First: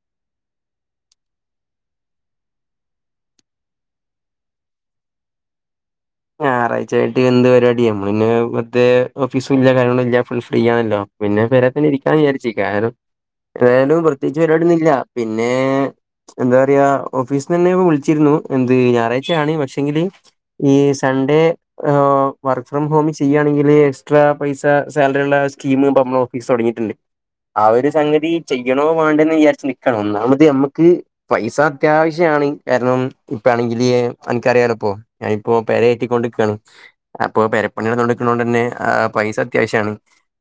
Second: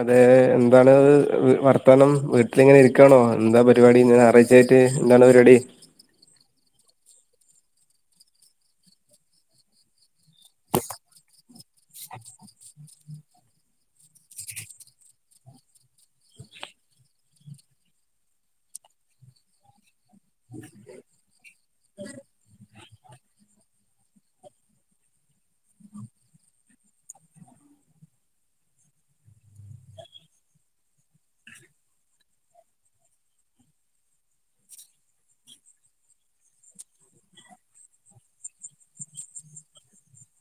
അതെ എന്താണ് വർത്താനം? വീട്ടിലിങ്ങനെ ഇരിക്കണോ? എന്താ പരിപാടി ഞായറാഴ്ച എന്താണ് പരുപാടി? ഞായറാഴ്ച ആയിട്ട് എന്ത് പരിപാടി. നമ്മളിങ്ങനേ മറ്റേ ഓഫീസും ഇല്ല കാര്യങ്ങളു ഇല്ല. ഫുൾ ഫ്രീ ആണല്ലോ പിന്നെ പെരെ തന്നെ ഇരിക്കാന്ന് വിചാരിച്ചു. കാ ലും പ്രത്യേകിച്ച് പരിപാടിയൊന്നു ഇല്ല. പിന്നെ എന്താ പറയാ ഓഫീസിന്ന് എന്നെ ഇപ്പം വിളിച്ചിരുന്നു. എന്ത് ഞായറാഴ്ചയാണ് പക്ഷെങ്കില് ഈ സൺഡേ വർ ഫ്രം ഹോം ചെയ്യുകയാണെങ്കില് എക്സ്ട്രാ പൈസ സാലറി ഉള്ള സ്കീമ്ഇഛപ്പംനമ്മടെഓഫീസ് തുടങ്ങിയിട്ടുണ്ട്. ആ ഒരു സംഗതി ചെയ്യണോ വേണ്ടന്ന് വിചാരിച്ചു നിക്കാണ്. ഒന്നാമത് നമുക്ക് പൈസ അത്യാവശ്യ കാരണം ഇപ്പ ആണെങ [unintelligible] ഞാന് ഇപ്പോ പെരയാക്കികൊണ്ടിരിക്കുവാണ് അപ്പൊ പെരപ്പണി നടന്നു കൊണ്ട്. തന്നെ പൈസ അത്യാവശ്യമാണ്.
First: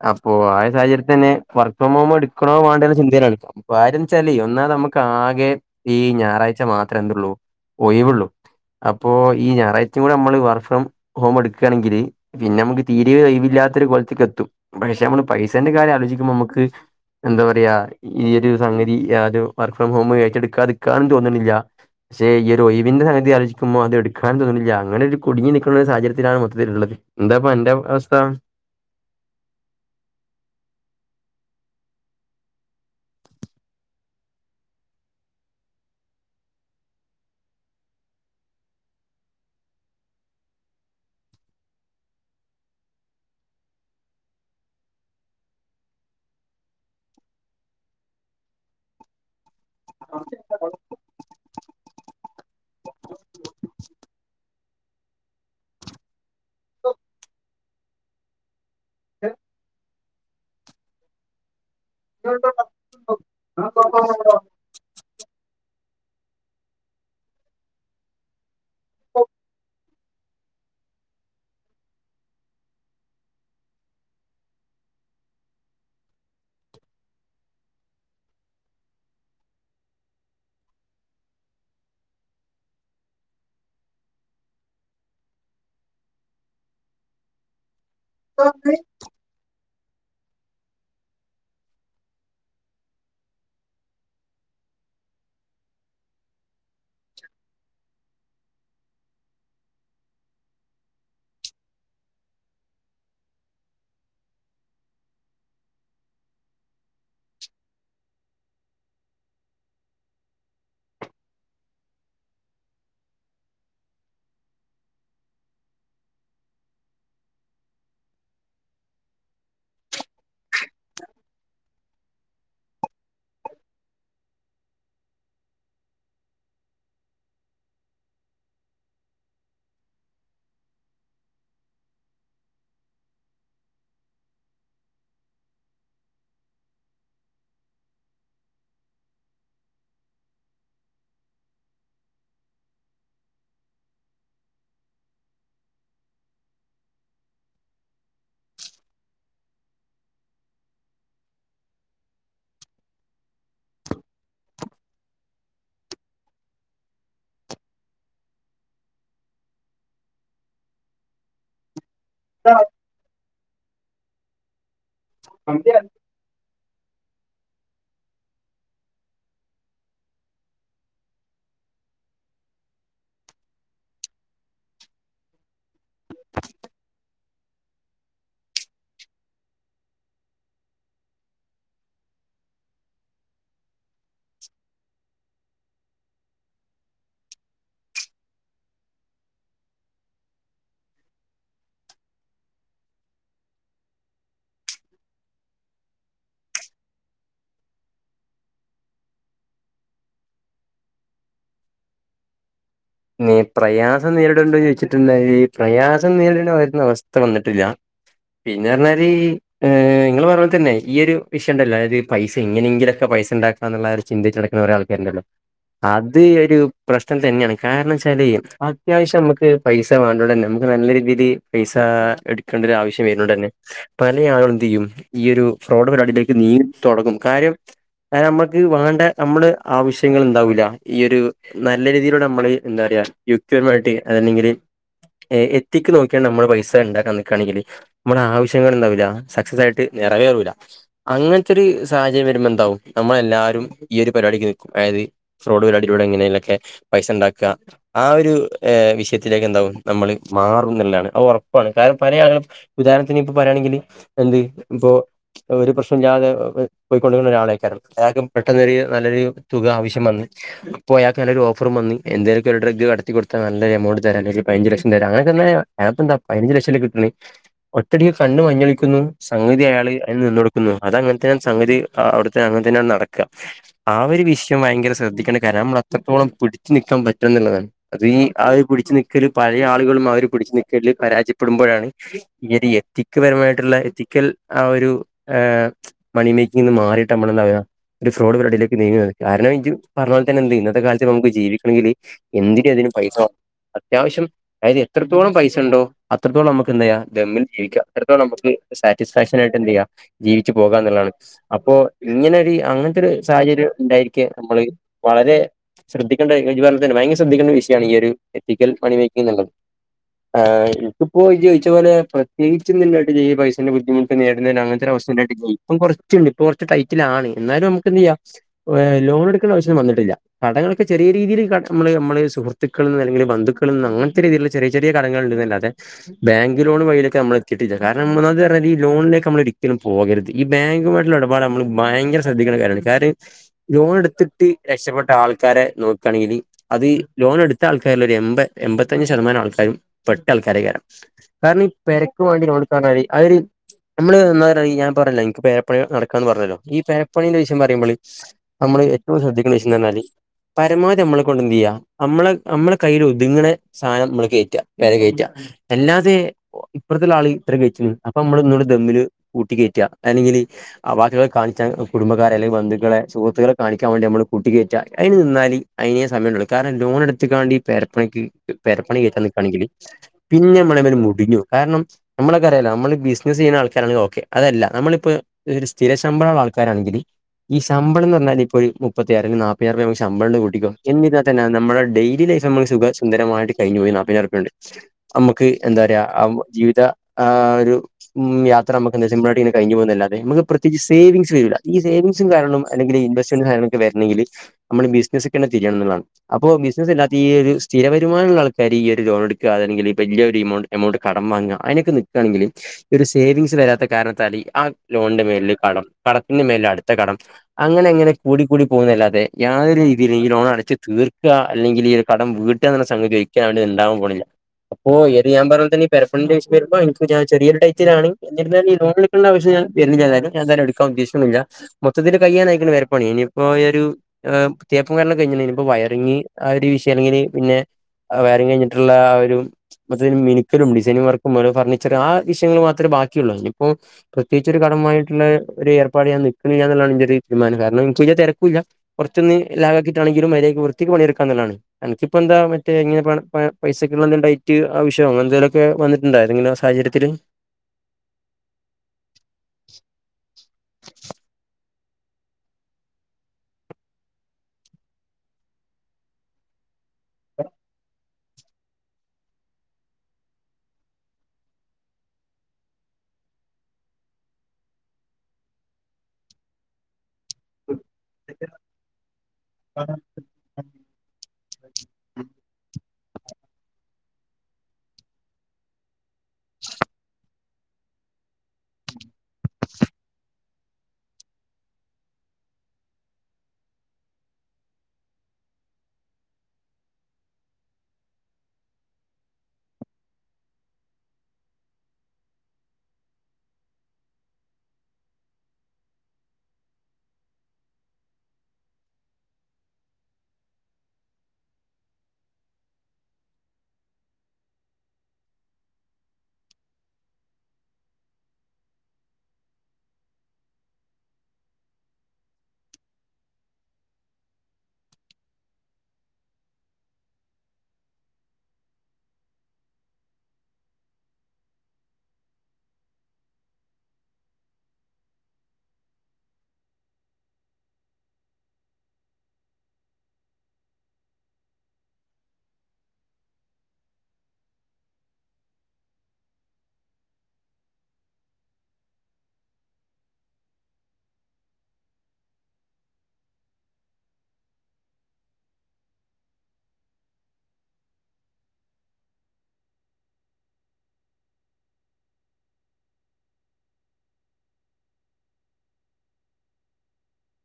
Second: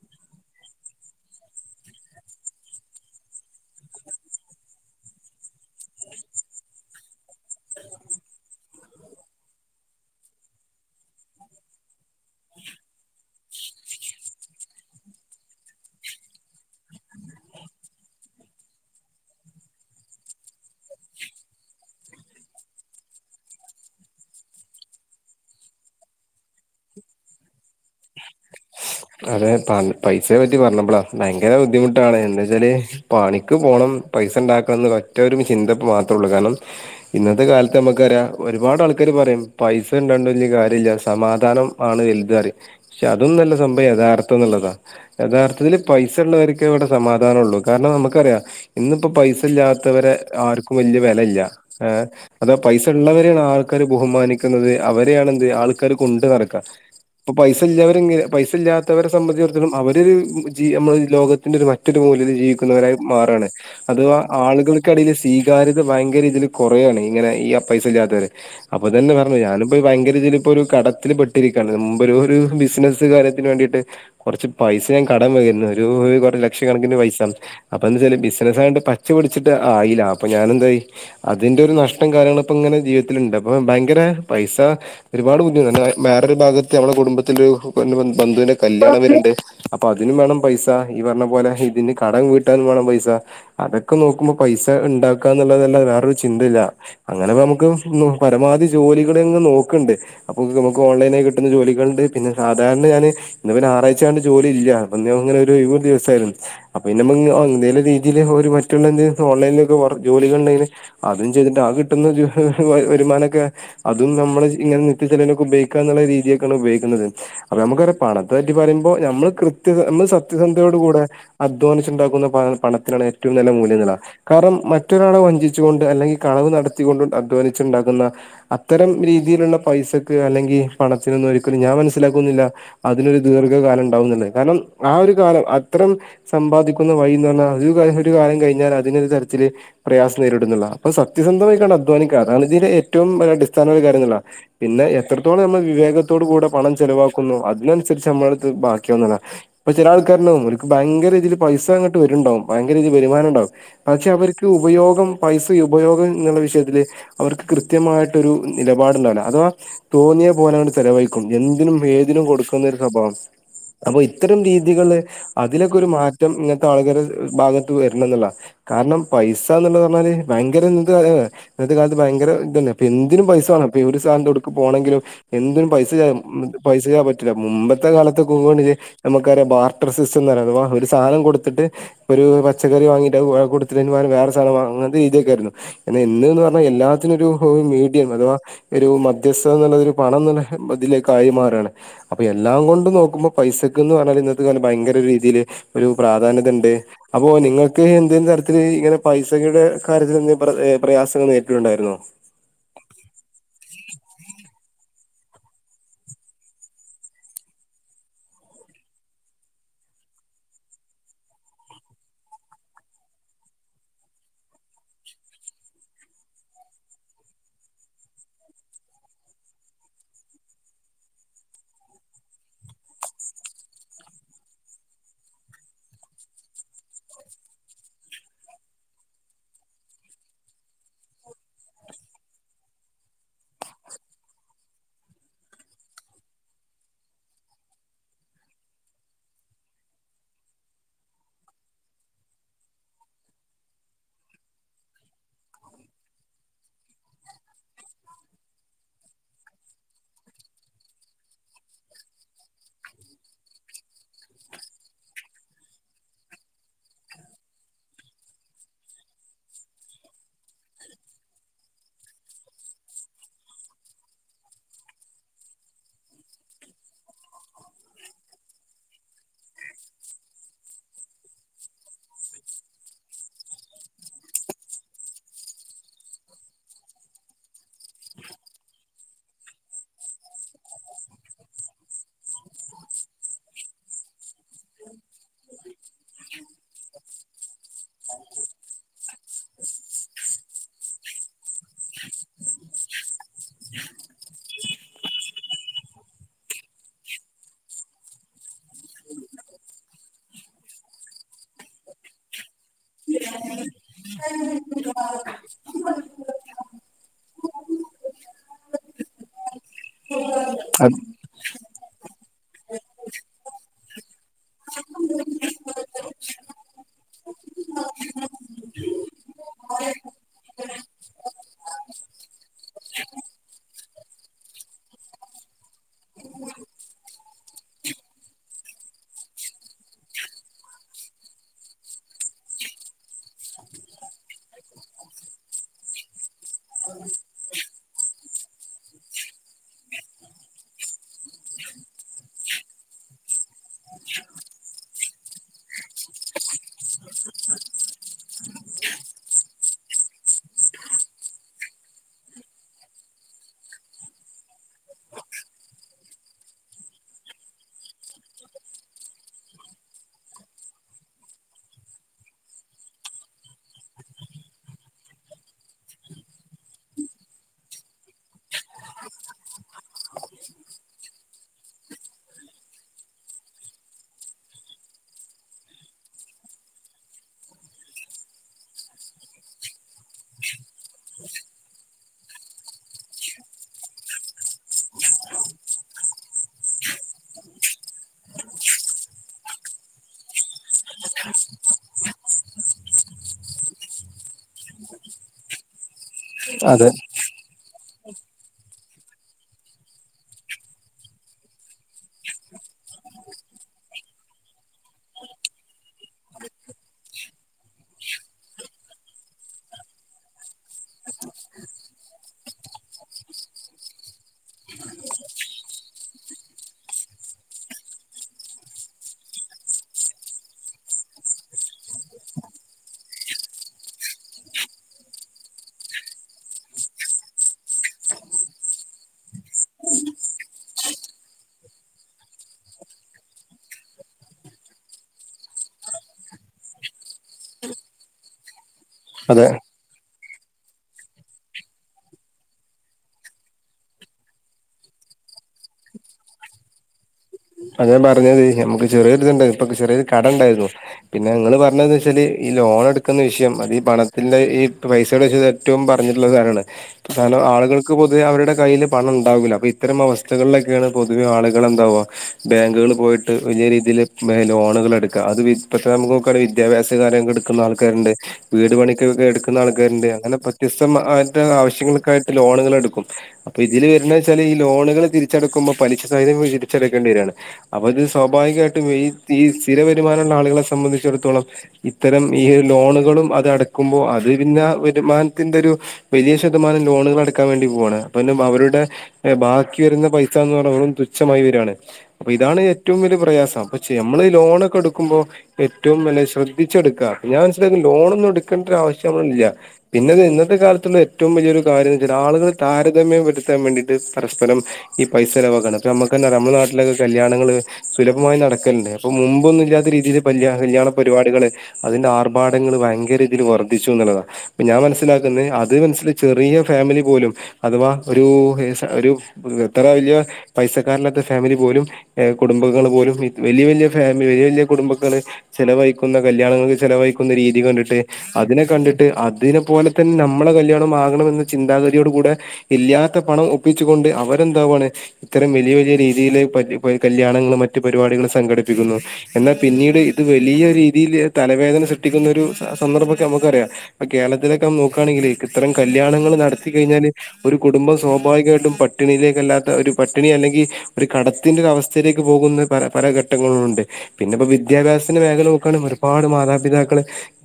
ആ ഓ ആ സാഹചര്യത്തി തന്നെ വർക്ക് ഫ്രം ഹോമ്എടുക്കണോ വേണ്ടുള്ള ചിന്തയിലാണ്. കാര്യംഎന്താ വെച്ചാലേ ഒന്നാമത് നമ്മക്ക് കെ ഈ ഞായറാഴ്ച്ച മാത്ര എന്തുള്ളൂ ഒയിവുള്ളൂ. അപ്പോ ഈ ഞായറാഴ കൂടെ നമ്മള് വർക്ക് ഫ്രം ഹോം എടുക്കയാണെങ്കിൽ പിന്നെ നമുക്ക് തീരെ ഒഴിവില്ലാത്ത ഒരുകോലത്തേക്ക് എത്തും. പക്ഷെ നമ്മള് പൈസേന്റെ കാര്യം ആലോചിക്കുമ്പോൾ നമ്മുക്ക് എന്താ പറയാ ഈഒരു സംഗതി യാരു വർക്ക് ഫ്രം ഹോം ഏറ്റെടുക്കാതിരിക്കാനും തോന്നുന്നില്ല. പക്ഷെ ഈ ഒരു ഒയിവിന്റെ സംഗതി ആലോചിക്കുമ്പോ അത് എടുക്കാനു തോണില്ല. അങ്ങനെ ഒരു കുടുങ്ങി നൽക്കണ ഒരു സാഹചര്യത്തിലാണ് മൊത്തത്തിലുള്ളത്. എന്താണിപ്പം നിന്റെ അവസ്ഥ? അതെ പ പൈസയെ പറ്റി പറഞ്ഞപ്പോളാ ഭയങ്കര ബുദ്ധിമുട്ടാണ് എന്താ വച്ചാല് പണിക്ക് പോണം പൈസ ഉണ്ടാക്കണംന്ന് ഒറ്റ ചിന്ത മാത്രമള്ളൂ കാരണം ഇന്നത്തെ കാലത്ത് നമുക്കറിയാം ഒരുപാട് ആൾക്കാ പറയും പൈസ ഉണ്ടോണ്ട് വലിയ കാര്യമില്ല സമാധാനം ആണ് വലുത് പറയും. പക്ഷെ അതും നല്ല സംഭവ യഥാർത്ഥം എന്നുള്ളതാ. യഥാർത്ഥത്തിൽ പൈസ ഉള്ളവർക്ക് ഇവിടെ സമാധാനം ഉള്ളൂ കാരണം നമുക്കറിയാം ഇന്നിപ്പോ പൈസ ഇല്ലാത്തവരെ ആർക്കും വല്യ വിലയില്ല. ആഏ് അതാ പൈസ ഉള്ളവരെയാണ് ആൾക്കാര് ബഹുമാനിക്കുന്നത് അവരെയണെന്ത് ആൾക്കാര് കൊണ്ട് നടക്ക. അപ്പൊ പൈസ ഇല്ലാവരെ പൈ ഇല്ലാത്തവരെ സംബന്ധിച്ചടത്തോളം അവര് നമ്മൾ ലോകത്തിന്റെ ഒരു മറ്റൊരു മൂല ജീവുന്നവരായി മാറയാണ്. അതവാ ആളുകൾക്കിടയില് സ്വീകാര്യത ഭയങ്കര രീതിയിൽ കുറയാണ്. ഇങ്ങനെ ഈ പൈസ ഇല്ലാത്തവരെ. അപ്പൊ തന്നെ പറഞ്ഞു ഞാനിപ്പോ ഭയങ്കര രീതിയിൽ ഇപ്പ ഒരു കടത്തിൽ പെട്ടിരിക്കയാണ്. മുമ്പൊരു ബിസിനസകാര വേണ്ടിട്ട് കുറച്ച് പൈസ ഞാൻ കടം വാങ്ങിയിരുന്നു. ഒരു ലക്ഷക്കണക്കിന് പൈസ. അപ്പ ബി ബിസിനസ് അങ്ങോട്ടപച്ചപിടിട്ട് ആയില്ല അപ്പൊ ഞാനെന്തായി അതിന്റെ ഒരു നഷ്ടം കാര്യങ്ങളു ഇപ്പോ ഇങ്ങനെ ജീവിതത്തിത്തിലുണ്ട അപ്പംഭയങ്കര പൈസ ഒരുപാട് ബുദ്ധിമൂട് വേറൊരു ഭാഗത്ത് നമ്മടെ കുടുംബത്തൊരു പെൺ ബന്ധുവിനെ കല്യാണം വരുണ്ട്. അപ്പൊ അതിനും വേണം പൈസ ഈ പറഞ്ഞ പോലെ ഇതിന് കടം വിട്ടാനും വേണം പൈസ. അതൊക്കെ നോക്കുമ്പോ പൈസ പൈസ ഉണ്ടാക്ക എന്നുള്ളതെല്ല വേറൊരു ചിന്തയില്ല അങ്ങനെ നമുക്ക് നു പരമാധി ജോലികൾങ്ങ് നോക്കുന്നുണ്ട്. അപ്പൊ നമുക്ക് ഓൺലൈനായി കിട്ടുന്ന ജോലികളുണ്ട്. പിന്നെ സാധാരണ ഞാന് ഇന്ന് ഞാറഴ്ചായോണ്ട് ജോലി ഇല്ല അപ്പ ഇങ്ങനെരുയിവ് ദിവസായിരുന്നു. അപ്പൊ പിന്ന എന്തേ രീതിയിൽ പേലെത്തന്നെ മറ്റുള്ള ഓൺലൈിലെ വർ ജോലകൾ അത്ചെയ്തിട്ട് ആ കിട്ടുന്ന ക്കെ അതും നമ്മള് ഇങ്ങനെ നിത്യ ചെലെവിലൊക്കെ ഉപയോഗിക്കുക. എന്നുള്ള രീതിക്കാണ് ഉപയോഗിക്കുന്നത്. അപ്പൊ നമു പണത്തെ പറ്റി പറയുമ്പോൾ നമ്മൾ കൃത്യ നമ്മൾ സത്യസന്ധതയോടു കൂടെ അധ്വാനിച്ചുണ്ടാക്കുന്ന പണത്തിന ഏറ്റവും നല്ല മൂല്യനില കാരണം മറ്റൊരാളെ വഞ്ചിച്ചുകൊണ്ട്. അല്ലെങ്കിൽ കളവ് നടത്തി കൊണ്ട് അധ്വാനിച്ചുണ്ടകുന്ന അത്തരം രീതിയിലുള്ള പൈസക്ക് അല്ലെങ്കിൽ പണത്തിനൊന്നും ഒരിക്കലും ഞാൻ മനസ്സിലാക്കുന്നില്ല അതിനൊരു ദീർഘകാലം ഉണ്ടാവുംന്ന് കാരണം ആ ഒരു കാലം അത്രരം സമ്പാദിക്കുന്ന വഴിന്ന് പറഞ്ഞാൽ ഒരു കാലം കഴിഞ്ഞാൽ അതിനൊരു തരത്തില്ൽ പ്രയാസം നേരിടുന്നള്ള അപ്പൊ സത്യസന്ധമായിക്ക അധ്വാനിക്ക അതാണ് ഇതിൽ ഏറ്റവും അടിസ്ഥാന കാര്യംപിന്നെ എത്രത്തോളം നമ്മൾ വിവേകത്തോടു കൂടെ പണം. ചെലവാക്കുന്നോ അ ഇതിനനുസരിച്ച് നമ്മള അടുത്ത് ബാക്കിയന്നത ഇപ്പ ചില ആൾക്കാരുണ്ടാവും. ഒൽക്ക് ഭയങ്കരീതിയിൽ പൈസ അങ്ങോട്ട് വരുണ്ടാവും ഭയങ്കര വരുമാനംണ്ടാവും. പക്ഷെ അവർക്ക് ഉപയോഗം പൈസ ഉപയോഗം എന്നുള്ള വിഷയത്തില് അവർക്ക് ഒ കൃത്യമായിട്ടൊ ഒരു നിലപാടുണ്ടാവോ അഥവാ തോന്നിയ പോല ചെലവഴിക്കും. എന്തിനും ഏതിനും ഒരു കൊടുക്കുന്ന സ്വഭാവം അപ്പൊ ഇത്തരം രീതികള് അതിലൊക്കെ ഒരു മാറ്റം എന്നാ ആളുകള്‌ ഭാഗത്ത് വരണം എന്നുള്ള കാരണം പൈസനപറഞ്ഞാല് ഭയങ്കര എ ഇന്നത്തെ കാലത്ത് ഭയങ്കര ഇതന്നെ, അപ്പൊ എന്തിനും പൈസ വേണം ഇപ്പൊ ഒരു സാധനം എവ്ടുക്ക് പോണമെങ്കിലും എന്തിനും പൈസ ഉം പൈസല്ലാ മുമ്പത്തെ കാലത്ത് പോമണങ്കി നമുക്ക്ബാർട്ടർ സിസ്റ്റം അഥവാ ഒരു സാധനം കൊടുത്തിട്ട് ഒരു പച്ചക്കറി വാങ്ങീട്ട് കൊടുത്തിട്ടരു വേറെ സാനം അങ്ങനത്തെ രീതിയൊക്ക ആയിരുന്നു. എന്നാ ഇന്ന് പറഞ്ഞാ എല്ലാത്തിനും ഒരു മീഡിയം അഥവാ ഒരു മധ്യസ്ഥ എന്നുള്ള ഒരു പണം തന്നെ, അതിലേക്കായി മാറാണ്. അപ്പൊ എല്ലാം കൊണ്ട് നോക്കുമ്പോ പൈസക്കന്ന് പറഞ്ഞാല് ഇന്നത്തെ ഭയങ്കര രീതിയില് ഒരു പ്രാധാന്യതുണ്ട്. അപ്പൊ നിങ്ങൾക്ക് എന്തും തരത്തില്ൽ ഇങ്ങനെ പൈസയുടെ കാര്യത്തിൽ എന്ത് പ്രയാസങ്ങൾ നേരിട്ടിട്ടുണ്ടായിരുന്നോ? നീ പ്രയാസം നേരിടേണ്ടന്ന് ചോദിച്ചിട്ടുണ്ട ഈ പ്രയാസം നേരിടേണ്ട വരുന്ന അവസ്ഥ വന്നിട്ടില്ല. പിന്നെ പറഞ്ഞാല് നിങ്ങള് പറഞ്ഞ തന്നെ ഈ ഒരു വിഷയം ഉണ്ടല്ലോ അതത് പൈസ എങ്ങനെങ്കിലുംക്കെ പൈസ ഉണ്ടാക്ക എന്നുള്ള ചിന്തി നടക്കുന്നൾക്കാരുണ്ടല്ലോ അത് ഒരു പ്രശ്നം തന്നെയാണ്. കാരണച്ചാല് അത്യാവശ്യം നമുക്ക് പൈസ വേണ്ടന്നെ നമുക്ക് നല്ല രീതിയിൽ പൈസ എടുക്ക ആവശ്യം വരുന്നണ്ട് തന്നെ പല ആളുകളും എന്ത് ചെയ്യും ഈയൊരു ഫ്രോഡ് പരിപാടിയിലേക്ക് നീങ്ങി തുടങ്ങും കാര്യം അ നമ്മക്ക് വേണ്ട നമ്മള് ആവശ്യങ്ങൾ ഉണ്ടാവൂല്ല. ഈ ഒരു നല്ല രീതിയിലൂടെ നമ്മള എന്താ പറയാ കൃതിയമായിട്ട് അതെല്ലങ്കില്, എത്തിക്ക് നോക്കിയാ നമ്മള് പൈസ ഉണ്ടാക്കാൻ നിക്കയാണെങ്കിൽ നമ്മുടെ ആവശ്യങ്ങൾ ഉണ്ടാവില്ല സക്സസ് ആയിട്ട് നിറവേറൂല്ല, അങ്ങനത്തെ ഒരു സാഹചര്യം വരുമ്പോ എന്താവും നമ്മളെല്ലാവാരും ഈ ഒരു പരിപാടിക്ക് നിൽക്കും. അതായത് ഫ്രോഡ് പരിപാടിയിലൂടെ എങ്ങനെക്കെ പൈസ ഉണ്ടാ ആ ഒരു വിഷയത്തിലേക്കെ എന്താവും നമ്മള് മാറുംനുള്ളതാണ് അ ഉറപ്പാണ് കാരണം പല ആളു ഉദാഹണത്തിന് ഇപ്പ പറയയാണെങ്കിൽ എന്ത് ഇപ്പോൊ ഒരു പ്രശ്നംല്ലാതെ പോയിക്കൊണ്ട നല്ലാളെക്കാരെം അയാൾക്ക് പെട്ടെന്നൊരു നല്ലൊരു തുക ആവശ്യം വന്നു അപ്പോൾ അയാൾക്ക് നല്ലൊരു ഓഫറും വന്നു എന്തായാലും ഒരു ഡ്രഗ്‌ നടത്തി കൊടുത്താ നല്ലൊ എമൗണ്ട് തരാം പതിനഞ്ച് ലക്ഷം തരാ അങ്ങനെ ക്കെ ആപ്പെന്തെ പതിനഞ്ച് ലക്ഷം കിട്ടണ് [inaudible] ഒറ്റടിക്ക് കണ്ണ് മഞ്ഞളിക്കുന്നു. സംഗതി അയാള് അതിന് നിന്ന കൊടുക്കുന്നു. അത് അങ്ങനത്തെസംഗതി അവിടുത്തെ അങ്ങനെത്തെ നടക്കുക ആ ഒരു വിഷയം ഭയങ്കര ശ്രദ്ധിക്കണ്ട കാരണം നമ്മത്രത്തോളം പിടി പിടിച്ച് നിക്കാൻ പറ്റന്നുള്ളതാണ് അത് ഈ ആര് പിടിച്ച് നൽക്കല് പഴയ ആളുകളും അവര് പിടിച്ച് നിക്കല് പരാജയപ്പെടുമ്പോൾ വരാണ് ഇവരീ എത്തിക്ക് പരമായിട്ടുള്ള എത്തിക്കൽ ആ ഒരു ആ പണി ചെ മാറിട്ട് നമ്മള് എന്താകാ ഒരു ഫ്രോഡ് പരിപാടിയിലേക്ക് നീങ്ങ. കാരണം ജ് പറഞ്ഞ പോലെതന്നെ എന്ത് ഇന്നത്തെ കാലത്ത് നമുക്ക് ജീവിക്ക ണെങ്കിൽ എന്തിന് ഏതിനും പൈസ വേ അത്യാവശ്യം അതായത് എത്രത്തോളം പൈസ ഉണ്ടോ അത്രത്തോളം നമുക്ക് എന്തയ്യാ ദമ്മിൽ ജീവിക്കാം. അത്രത്തോളം നമുക്ക് സാറ്റിസ്ഫാക്ഷൻ ആയിട്ട് എന്ത് ചെയ്യാ ജീവിച്ചു പോകാ എന്നുള്ളതാണ് അപ്പോ ഇങ്ങനെ ഒരു അങ്ങനത്തെ ഒരു സാഹചര്യം ണ്ടായിരിക്കെ നമ്മള് വളരെ ശ്രദ്ധ ഇജ് പറഞ്ഞ പോലെ ഭയങ്കര ശ്രദ്ധിക്കേണ്ട വിഷയമാണ് ഈ ഒരു എത്തിക്കൽ മണി മക്കി എന്നുള്ളത്. ആ ഇപ്പപ്പോയി ജോയി- അതുപോലെ പ്രത്യേഗിച്ചു ചെയ്യ പൈസന്റെ ബുദ്ധിമുട്ട് നേടുന്ന അങ്ങനത്തെര വസ്ഥ ഉയിട്ട് ഇപ്പ കുറച്ചുണ്ട് കുറ ടൈറ്റിലാണ് എന്നാലും നമുക്ക് എന്ത് ചെയ്യ ലോൺ എടുക്ക അവശ്യം വന്നിട്ടില്ല കട ഇ ചെറിയ രീതിൽ നമ്മള് നമ്മൾ സുഹൃ ത്തുക്കൾ നിന്ന് അല്ലെങ്കിൽ ബന്ധുക്കൾ ന്ന് അങ്ങനത്തെ രീതിലുള്ള ചെറിയ ചെിയ കടങ്ങൾ ഉണ്ട്ന്നല്ലാതെ ബാങ്ക് ലോൺ വഴിയിലേക്കെ നമ്മ എത്തിട്ടില്ല കാരണം ന്താ പറഞ ഈ ലോണിലേക്ക് നമ്മള ഒരിക്കലും പോകരുത് ഈ ബാങ്ക് ട്ടുള്ള ഇടപാട് നമ്മള് ഭയങ്കര ശ്രദ്ധിക്ക കാര്യമാണ് കാര്യം ലോൺ എടുത്തിട്ട് രക്ഷപ്പെട്ട ആൾ ആൾക്കാരെ നോക്കുകയാണെങ്കിൽ അത് ലോൺ എടുത്ത ആൾക്കാരിൽ ഒരു എമ്പത് എമ്പതഞ് ശതമാനം ആൾക്കാരും പെട്ട കാരണം ഈ പെരക്ക് വേണ്ടി ലോൺ എട്ക്കാറഞ്ഞാൽ നമ്മള് എന്താ പറ ഞാൻ പറഞ്ഞല്ലോ എനിക്ക് പേരപ്പണി നടക്കാന്ന് പറഞ്ഞല്ലോ ഈ പേരപ്പണിന്റെ വിഷയം പറയുമ്പോള നമ്മ ഏറ്റവും ശ്രദ്ധിക്കണ്ട വിഷയം ന്ന് പറഞ്ഞാൽ പരമാവധി നമ്മളെ കൊണ്ട് എന്ത് ചെയ്യ നമ്മളെ നമ്മളെ കയ്യിൽ ഒതുങ്ങ്ണ സാധനം നമ്മള് കയറ്റ പേര കേറ്റ അല്ലാതെ ഇപ്പറത്തെുള്ള ആള് ഇത്ര കേറ്റി അപ്പൊ നമ്മള് ഇങ്ങട്ട് ദമ്മിൽ കൂട്ടി കേറ്റ അല്ലെങ്കിൽ [unintelligible] കാണിച്ച കുടബക്കാരെ ല്ലെങ്കി ബന്ദുക്കളെ സുഹൃത്തുക്കളെ കാണിക്കാൻ വേണ്ടി നമ്മള് കൂട്ടി കയറ്റ അതിന് നിന്നാലല് അതിനേ സമയമണ്ടള്ളൂ കാരണം ലോൺ എടുക്കാണ്ടി പരപ്പണിക്ക് പേരപ്പണി കയറ്റാൻ നിക്കുകണെങ്കിൽ പിന്നെ നമ്മള മുടിഞ്ഞു കാരണം നമ്മളൊക്കെ അറിയാലോ നമ്മള് ബിസിനസ്സ് ചെയ്യുന്ന ആൾക്കാരാണ ഓക്കെ അതല്ല നമ്മ- പ്പൊ സ്ഥിര ശമ്പള ആൾക്കാരാണെങ്കില് ഈ ശമ്പളം ന്ന് പറഞ്ഞാൽ ഇപ്പൊര് മുപ്പത്തി ന [unintelligible] ശമ്പളണ്ട് കൂട്ടിക്കോ എന്നിരുന്നാൽ തന്ന നമ്മ ഡയിലി ലൈഫ് നമ്മു സുന്ദരമായിട്ട് കഴിഞ്ഞ പോയി നാപതിനായിരം റുപ്യാണ്ട് നമുക്ക് എന്താറയാ ജീവിത ആ ഒരു യാത്ര നമുക്ക് എന്ത സിമ്പിളയിട്ട് കഴിഞ്ഞ പോന്ന അല്ലാെ നമു പ്രത്യകിച്ച്സെവിങ്സ് വരില്ല ഈ സേവിങ്സും കാര്യങ്ങളും അല്ലെങ്കിൽ ഇൻവെറ്റ്മെന്റും കാര്യ ങ്ങളും ഒക്ക വരണങ്കിൽ നമ്മള് ബിസിനസ്സ് കെന്നെ തിരിയണം എന്നതാണ് അപ്പോ അതെ ബിസിനസ് ഇല്ലാത്ത ഈ ഒരു സ്ഥിര വരുമാനള്ളാൾക്കാർ ഈ ഒരു ലോൺ എടുക്കുക അല്ലെങ്കിൽ വലിയ ഒരു എമൗണ്ട് എമൗണ്ട് കടം വാങ്ങുക അയിനൊക്കെ നിക്കണെങ്കിൽ ഒരു സേവിങ്സ് വരാത്ത കാരണത്താൽ ആ ലോണിന്റെ മേലിൽ കടം കടത്തിന്റെ മേലിൽ അടുത്ത കടം അങ്ങനെങ്ങനെ കൂടി കൂടി പോകുന്നല്ലാതെ യാതൊരു രീതിയിലും ഈ ലോൺ അടച്ച് തീർക്കുക അല്ലെങ്കിൽ ഈ ഒരു കടം വീട്ടുക എന്നുള്ള സംഗതി ഒരിക്കലും ണ്ടാവാൻ പോണില്ല അപ്പോ ഇത് ഞാൻ പറഞ്ഞ പെരപണി ന്റെ വിഷയം വരുബോൾ ഞാൻ ചെറിയൊരു ടൈറ്റിലാണ് എന്നിരുന്നാലും ഈ ലോണെടുക്കണ്ട ആവിശ്യ രുന്നില്ലും ഞാൻ തന്നെ എടുക്കാൻ ഉദ്ദേശിക്കണില്ല മൊത്തത്തിൽ കയ്യാനായ്ക്കണ് പെരപ്പണി ഇനിയിപ്പോ ഒരു തേപ്പും കാര്യ ങ്ങളും ഒക്കെ കഴിഞ്ണ് നി ഇപ്പൊ വയറിംഗങ് ആ ഒരു വിഷയം അല്ലെങ്കിൽ പിന്നെ വയറിംഗ് കഴിഞ്ഞിട്ടുള്ള ആ ഒരു മറ്റേ മിനിക്കലും ഡിസൈനിങ് വർക്കും പോലെ ഫർണിച്ചർ ആ വിഷയങ്ങൾ മാത്രമേ ബാക്കിയുള്ളൂ ഇനിയിപ്പോം പ്രത്യേകിച്ച ഒരു കടം മായിട്ടുള്ള ഒരു ഏർാപാട് ഞാൻ നിക്കില്ല എന്നുള്ളാണ് എന്റെറെ ഒരു തീരുമാനം കാരണം എച്ച് വല്യ തെരക്കുല്ല കുറച്ചൊന്ന് അതെ ലാഗാക്കി ആണെങ്കിലും മാരിയാദിക് വൃത്തിക്ക് പണി എട്ക്കാ എന്നാണ് എനിക്കി പ്പോ എന്താ [unintelligible] അങ്ങനന്തെലൊക്കെ വിന്നിണ്ടോ ഏ തെങ്കിലും സാചര്യത്തിൽ അതെ പറഞ്ഞത് നമുക്ക് ചെറിയൊരു ഇതണ്ട് ഇപ്പ ക്ക് ചെറിയൊരു കട ഉണ്ടായിരുന്നു പിന്നെ ത് പറഞ്ഞതെന്ന് വെച്ചാല് ഈ ലോൺ എടുക്കുന്ന വിഷയം അത് ഈ പണത്തിന്റെ ഈ പൈസയുടെ [inaudible] ഏറ്റവും പറഞ്ഞിട്ടുള്ള കാര്യാണ് ആളുകൾക്ക് പൊതുവെ അവരുടെ കയ്യ്ൽ പണം ഉണ്ടാവില്ല അപ്പം ഇത്തരം അവസ്ഥകളിലൊക്കെയാണ് പൊതുവ ആ ന്താ വാ ബാങ്കുകൾ പോയിട്ട് വലിയ രീതിയിൽ ലോണുകൾ എടുക്കുക അത് ഇപ്പത്തെ നമുക്ക് നോക്ക വിദ്യാഭ്യാസ കാര്യങ്ങക്ക് എടുക്കുന്ന ആൾ ആക്കാരുണ്ട് വീട് പണി ക്ക് എടുക്കുന്ന ആൾക്കാര്ണ്ട് അങ്ങനെ വത്യസ്ഥമായിട്ട് ആവശ്യ ആശ്യങ്ങൾക്കായിട്ട് ലോണുകളെടുക്കും അപ്പൊ ഇതില് വരണ വെച്ചാല് ഈ ലോണുകള് തിരിച്ചടുക്കുമ്പോൾ പലിശ സഹിതം തിരിച്ചടക്കേണ്ടിരി വരാണ് അപ്പത് സ്വാഭാവികമായിട്ടും ഈ സ്ഥിര വരുമാനമുള്ള ആളുകളെ സംബന്ധിച്ചിടത്തോളം ഇത്തരം ഈ ലോണുകളും അത് അടക്കുമ്പോൾ അത് പിന്നെ വരുമാനത്തിന്റെ ഒരു വലിയ ശതമാനം ലോണുകൾ അടക്ക ക്കാൻ വേണ്ടി പോവാണ് അപ്പൊ പിന്നെ അവരുടെ ബാക്കി വരുന്ന പൈസന്ന് പറഞ്ഞ തുച്ഛമായി വരാണ് അപ്പൊ ഇതാണ് ഏറ്റവും വലിയ പ്രയാസം [unintelligible] നമ്മള് ലോണൊക്കെ എടുക്കുമ്പോ ഏറ്റവും വല്ല ശ്രദ്ധിച്ചെടുക്കുക ഞാൻ മനസ്സിലാക്കും ലോണ ഒന്നും എടുക്കേണ്ട ഒരു ആവശ്യം ഇില്ല പിന്നെത് ഇന്നത്തെ കാലത്തുള്ള ഏറ്റവും വലിയൊരു കാര്യംന്ന് വെച്ചാൽ ആളുകൾ താരതമ്യ വരുത്താൻ വേണ്ടിട്ട് പരസ്പരം ഈ പൈസലവാക്കാണ് ഇ നമുക്കെന്നെ അറിയ നമ്മുടെ നാട്ടിലൊക്കെ കല്യാണങ്ങള് സുലഭമായി നടക്കൽണ്ട് അപ്പൊ മുമ്പൊന്നും ഇല്ലാത്ത രീതിൽ കല്യാണ പരിപാടികള് അ ആർഭാടങ്ങൾ ഭയങ്കരീതിയിൽ വർദ്ധിച്ചു എന്നുള്ളതാണ് ഞാൻ മനസ്സിലാക്കുന്നത് അത് മനസ ചെറിയ ഫാമിലി പോലും അഥവാ ഒരു എത്ര വലിയ പൈസക്കാരില്ലാത്ത ഫാമിലി പോലും കുടുംബങ്ങൾ പോലും വലിയ വലിയ ഫാമിലി വലിയ വലിയ കുടുംബങ്ങൾ ചെലവഴിക്കുന്ന കല്യാണങ്ങൾക്ക് ചെ ചിലവഴിക്കുന്ന രീതി കണ്ടിട്ട് അതിനെ കണ്ടിട്ട് അതിനെ പോലെ തന്നെമ്മളെ കല്യാണംമാകണംമെന്ന ചിന്താ കൂടെ ഇല്ലാത്ത പണം ഒപ്പിച്ചുകൊണ്ട് അവരെന്താവുവാണ് ഇത്തരം വലിയ വലിയ രീതിയില് പ കല്യാണങ്ങളും മറ്റ് പരിപാടികും സംഘടിപ്പിക്കുന്നു. എന്നാ പിന്നീട് ഇത് വലിയ രീതിയില് തലവേദന സൃഷ്ടിക്കുന്ന ഒരു സന്ദർഭോക്കെ നമുക്കറിയാം. കേരളത്തിലക്കെ നോക്കാണെങ്കില് ഇത്തരം കല്യാണങ്ങൾ നടത്തികഴി ഞാല് ഒരു കുടുംബം സ്വാഭാവികയിട്ടും പട്ടിണിയിലേക്കല്ലാത്ത ഒരു പട്ടിണി അല്ലെങ്കി ഒരു കട ത്തിന്റ അവസ്ഥയിലേക്ക് പോകുന്ന പ പല ഘട്ടങ്ങളുംഉണ്ട്. പിന്നെ ഇപ്പോ വിദ്യാഭ്യാസത്തിന്റെ മേഖല നോക്കണെങ്കി ഒരുപാട് മാ മാതാപിതാക്കൾ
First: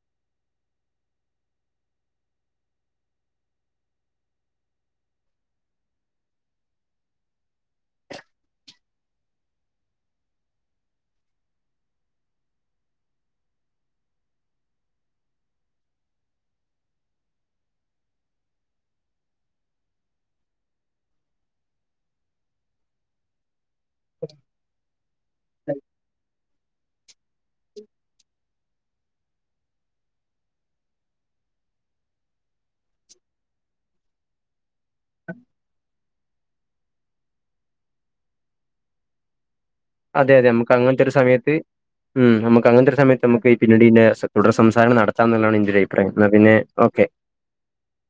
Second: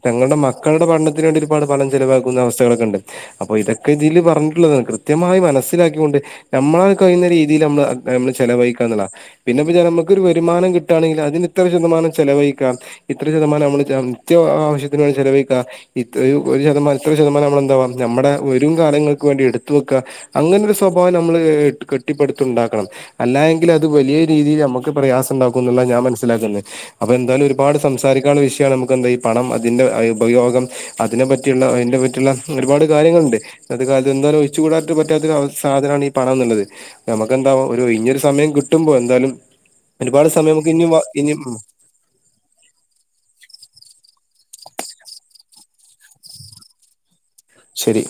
തങ്ങളുടെ മക്കളുടെ പഠനത്തിന് വേണ്ടി ഒരുപാട് പണം ചെലവാക്കുന്ന അവസ്ഥകളൊക്കെ ഉണ്ട് അപ്പോ ഇതൊക്കെ ഇതിൽ പറഞ്ഞിട്ടുള്ളതാണ് കൃത്യമായി മനസ്സിലാക്കി കൊണ്ട് നമ്മളാ കഴിയുന്ന രീതിയില് നമ്മൾ നമ്മള് ചെലവഴ ക്കാന്നുള്ള പിന്നെ നമുക്ക് ഒരു വരുമാനം കിട്ടുകണെങ്കില് അതിന് ഇത്ര ശതമാനം ചിലവഴിക്കാം. ഇത്ര ശതമാനം നമു നിത്യ ആവശ്യത്തിന് വേണ്ടി ചെലവഴിക്കുക. ഒരു ശതമാനം ഇത്ര ശതമാനം നമ്മള എന്താവാ നമ്മുടെ ഒരു കാലങ്ങക്ക് വേണ്ടി എടുത്ത വെക്ക അങ്ങനെ ഒരു സ്വഭാവം നമ്മൾ കെട്ടിപ്പടുത്തുണ്ടാക്കണം. അല്ലാ എ അത് വലിയ രീതില് നമുക്ക് പ്രയാസ ഉണ്ടാക്കുംന്നുള്ള ഞാൻ മനസിലാക്കുന്നത്. അപ്പ എന്തായാലും ഒരുപാട് സംസാരിക്കാള്ള വിഷ് നമുക്ക് എന്താ ഈ പണം അതിന്റെ ഉപയോഗം അതിനെ പറ്റിയുള്ള അതിന്റെ പറ്റിയുള്ള ഒരുപാട് കാര്യങ്ങളുണ്ട്. അത അത് എന്തായാലും ഒയിച്ച് കൂടാൻ റ്റ് പറ്റാത്തൊ സാധനാണ് ഈ പണം എന്നുള്ളത്. നമുക്ക്ന്താ ഒരു ഒഴിഞ്ഞൊരു സമയം കിട്ടുമ്പോ എന്താലും അതെ അതെ നമുക്ക് അങ്ങനത്തെ ഒരു സമയത്ത് ഉം നമുക്ക് അങ്ങനത്തെ ഒരു സമയത്ത് നമുക്ക് ഈ പിന്നടി [unintelligible] തുടർ സംസാരങ്ങൾ നടത്താം എന്നുള്ളതാണ് എന്റെ ഒരഭിപ്രായം. എന്നാ പിന്നെ ഓക്കെ. ശരി.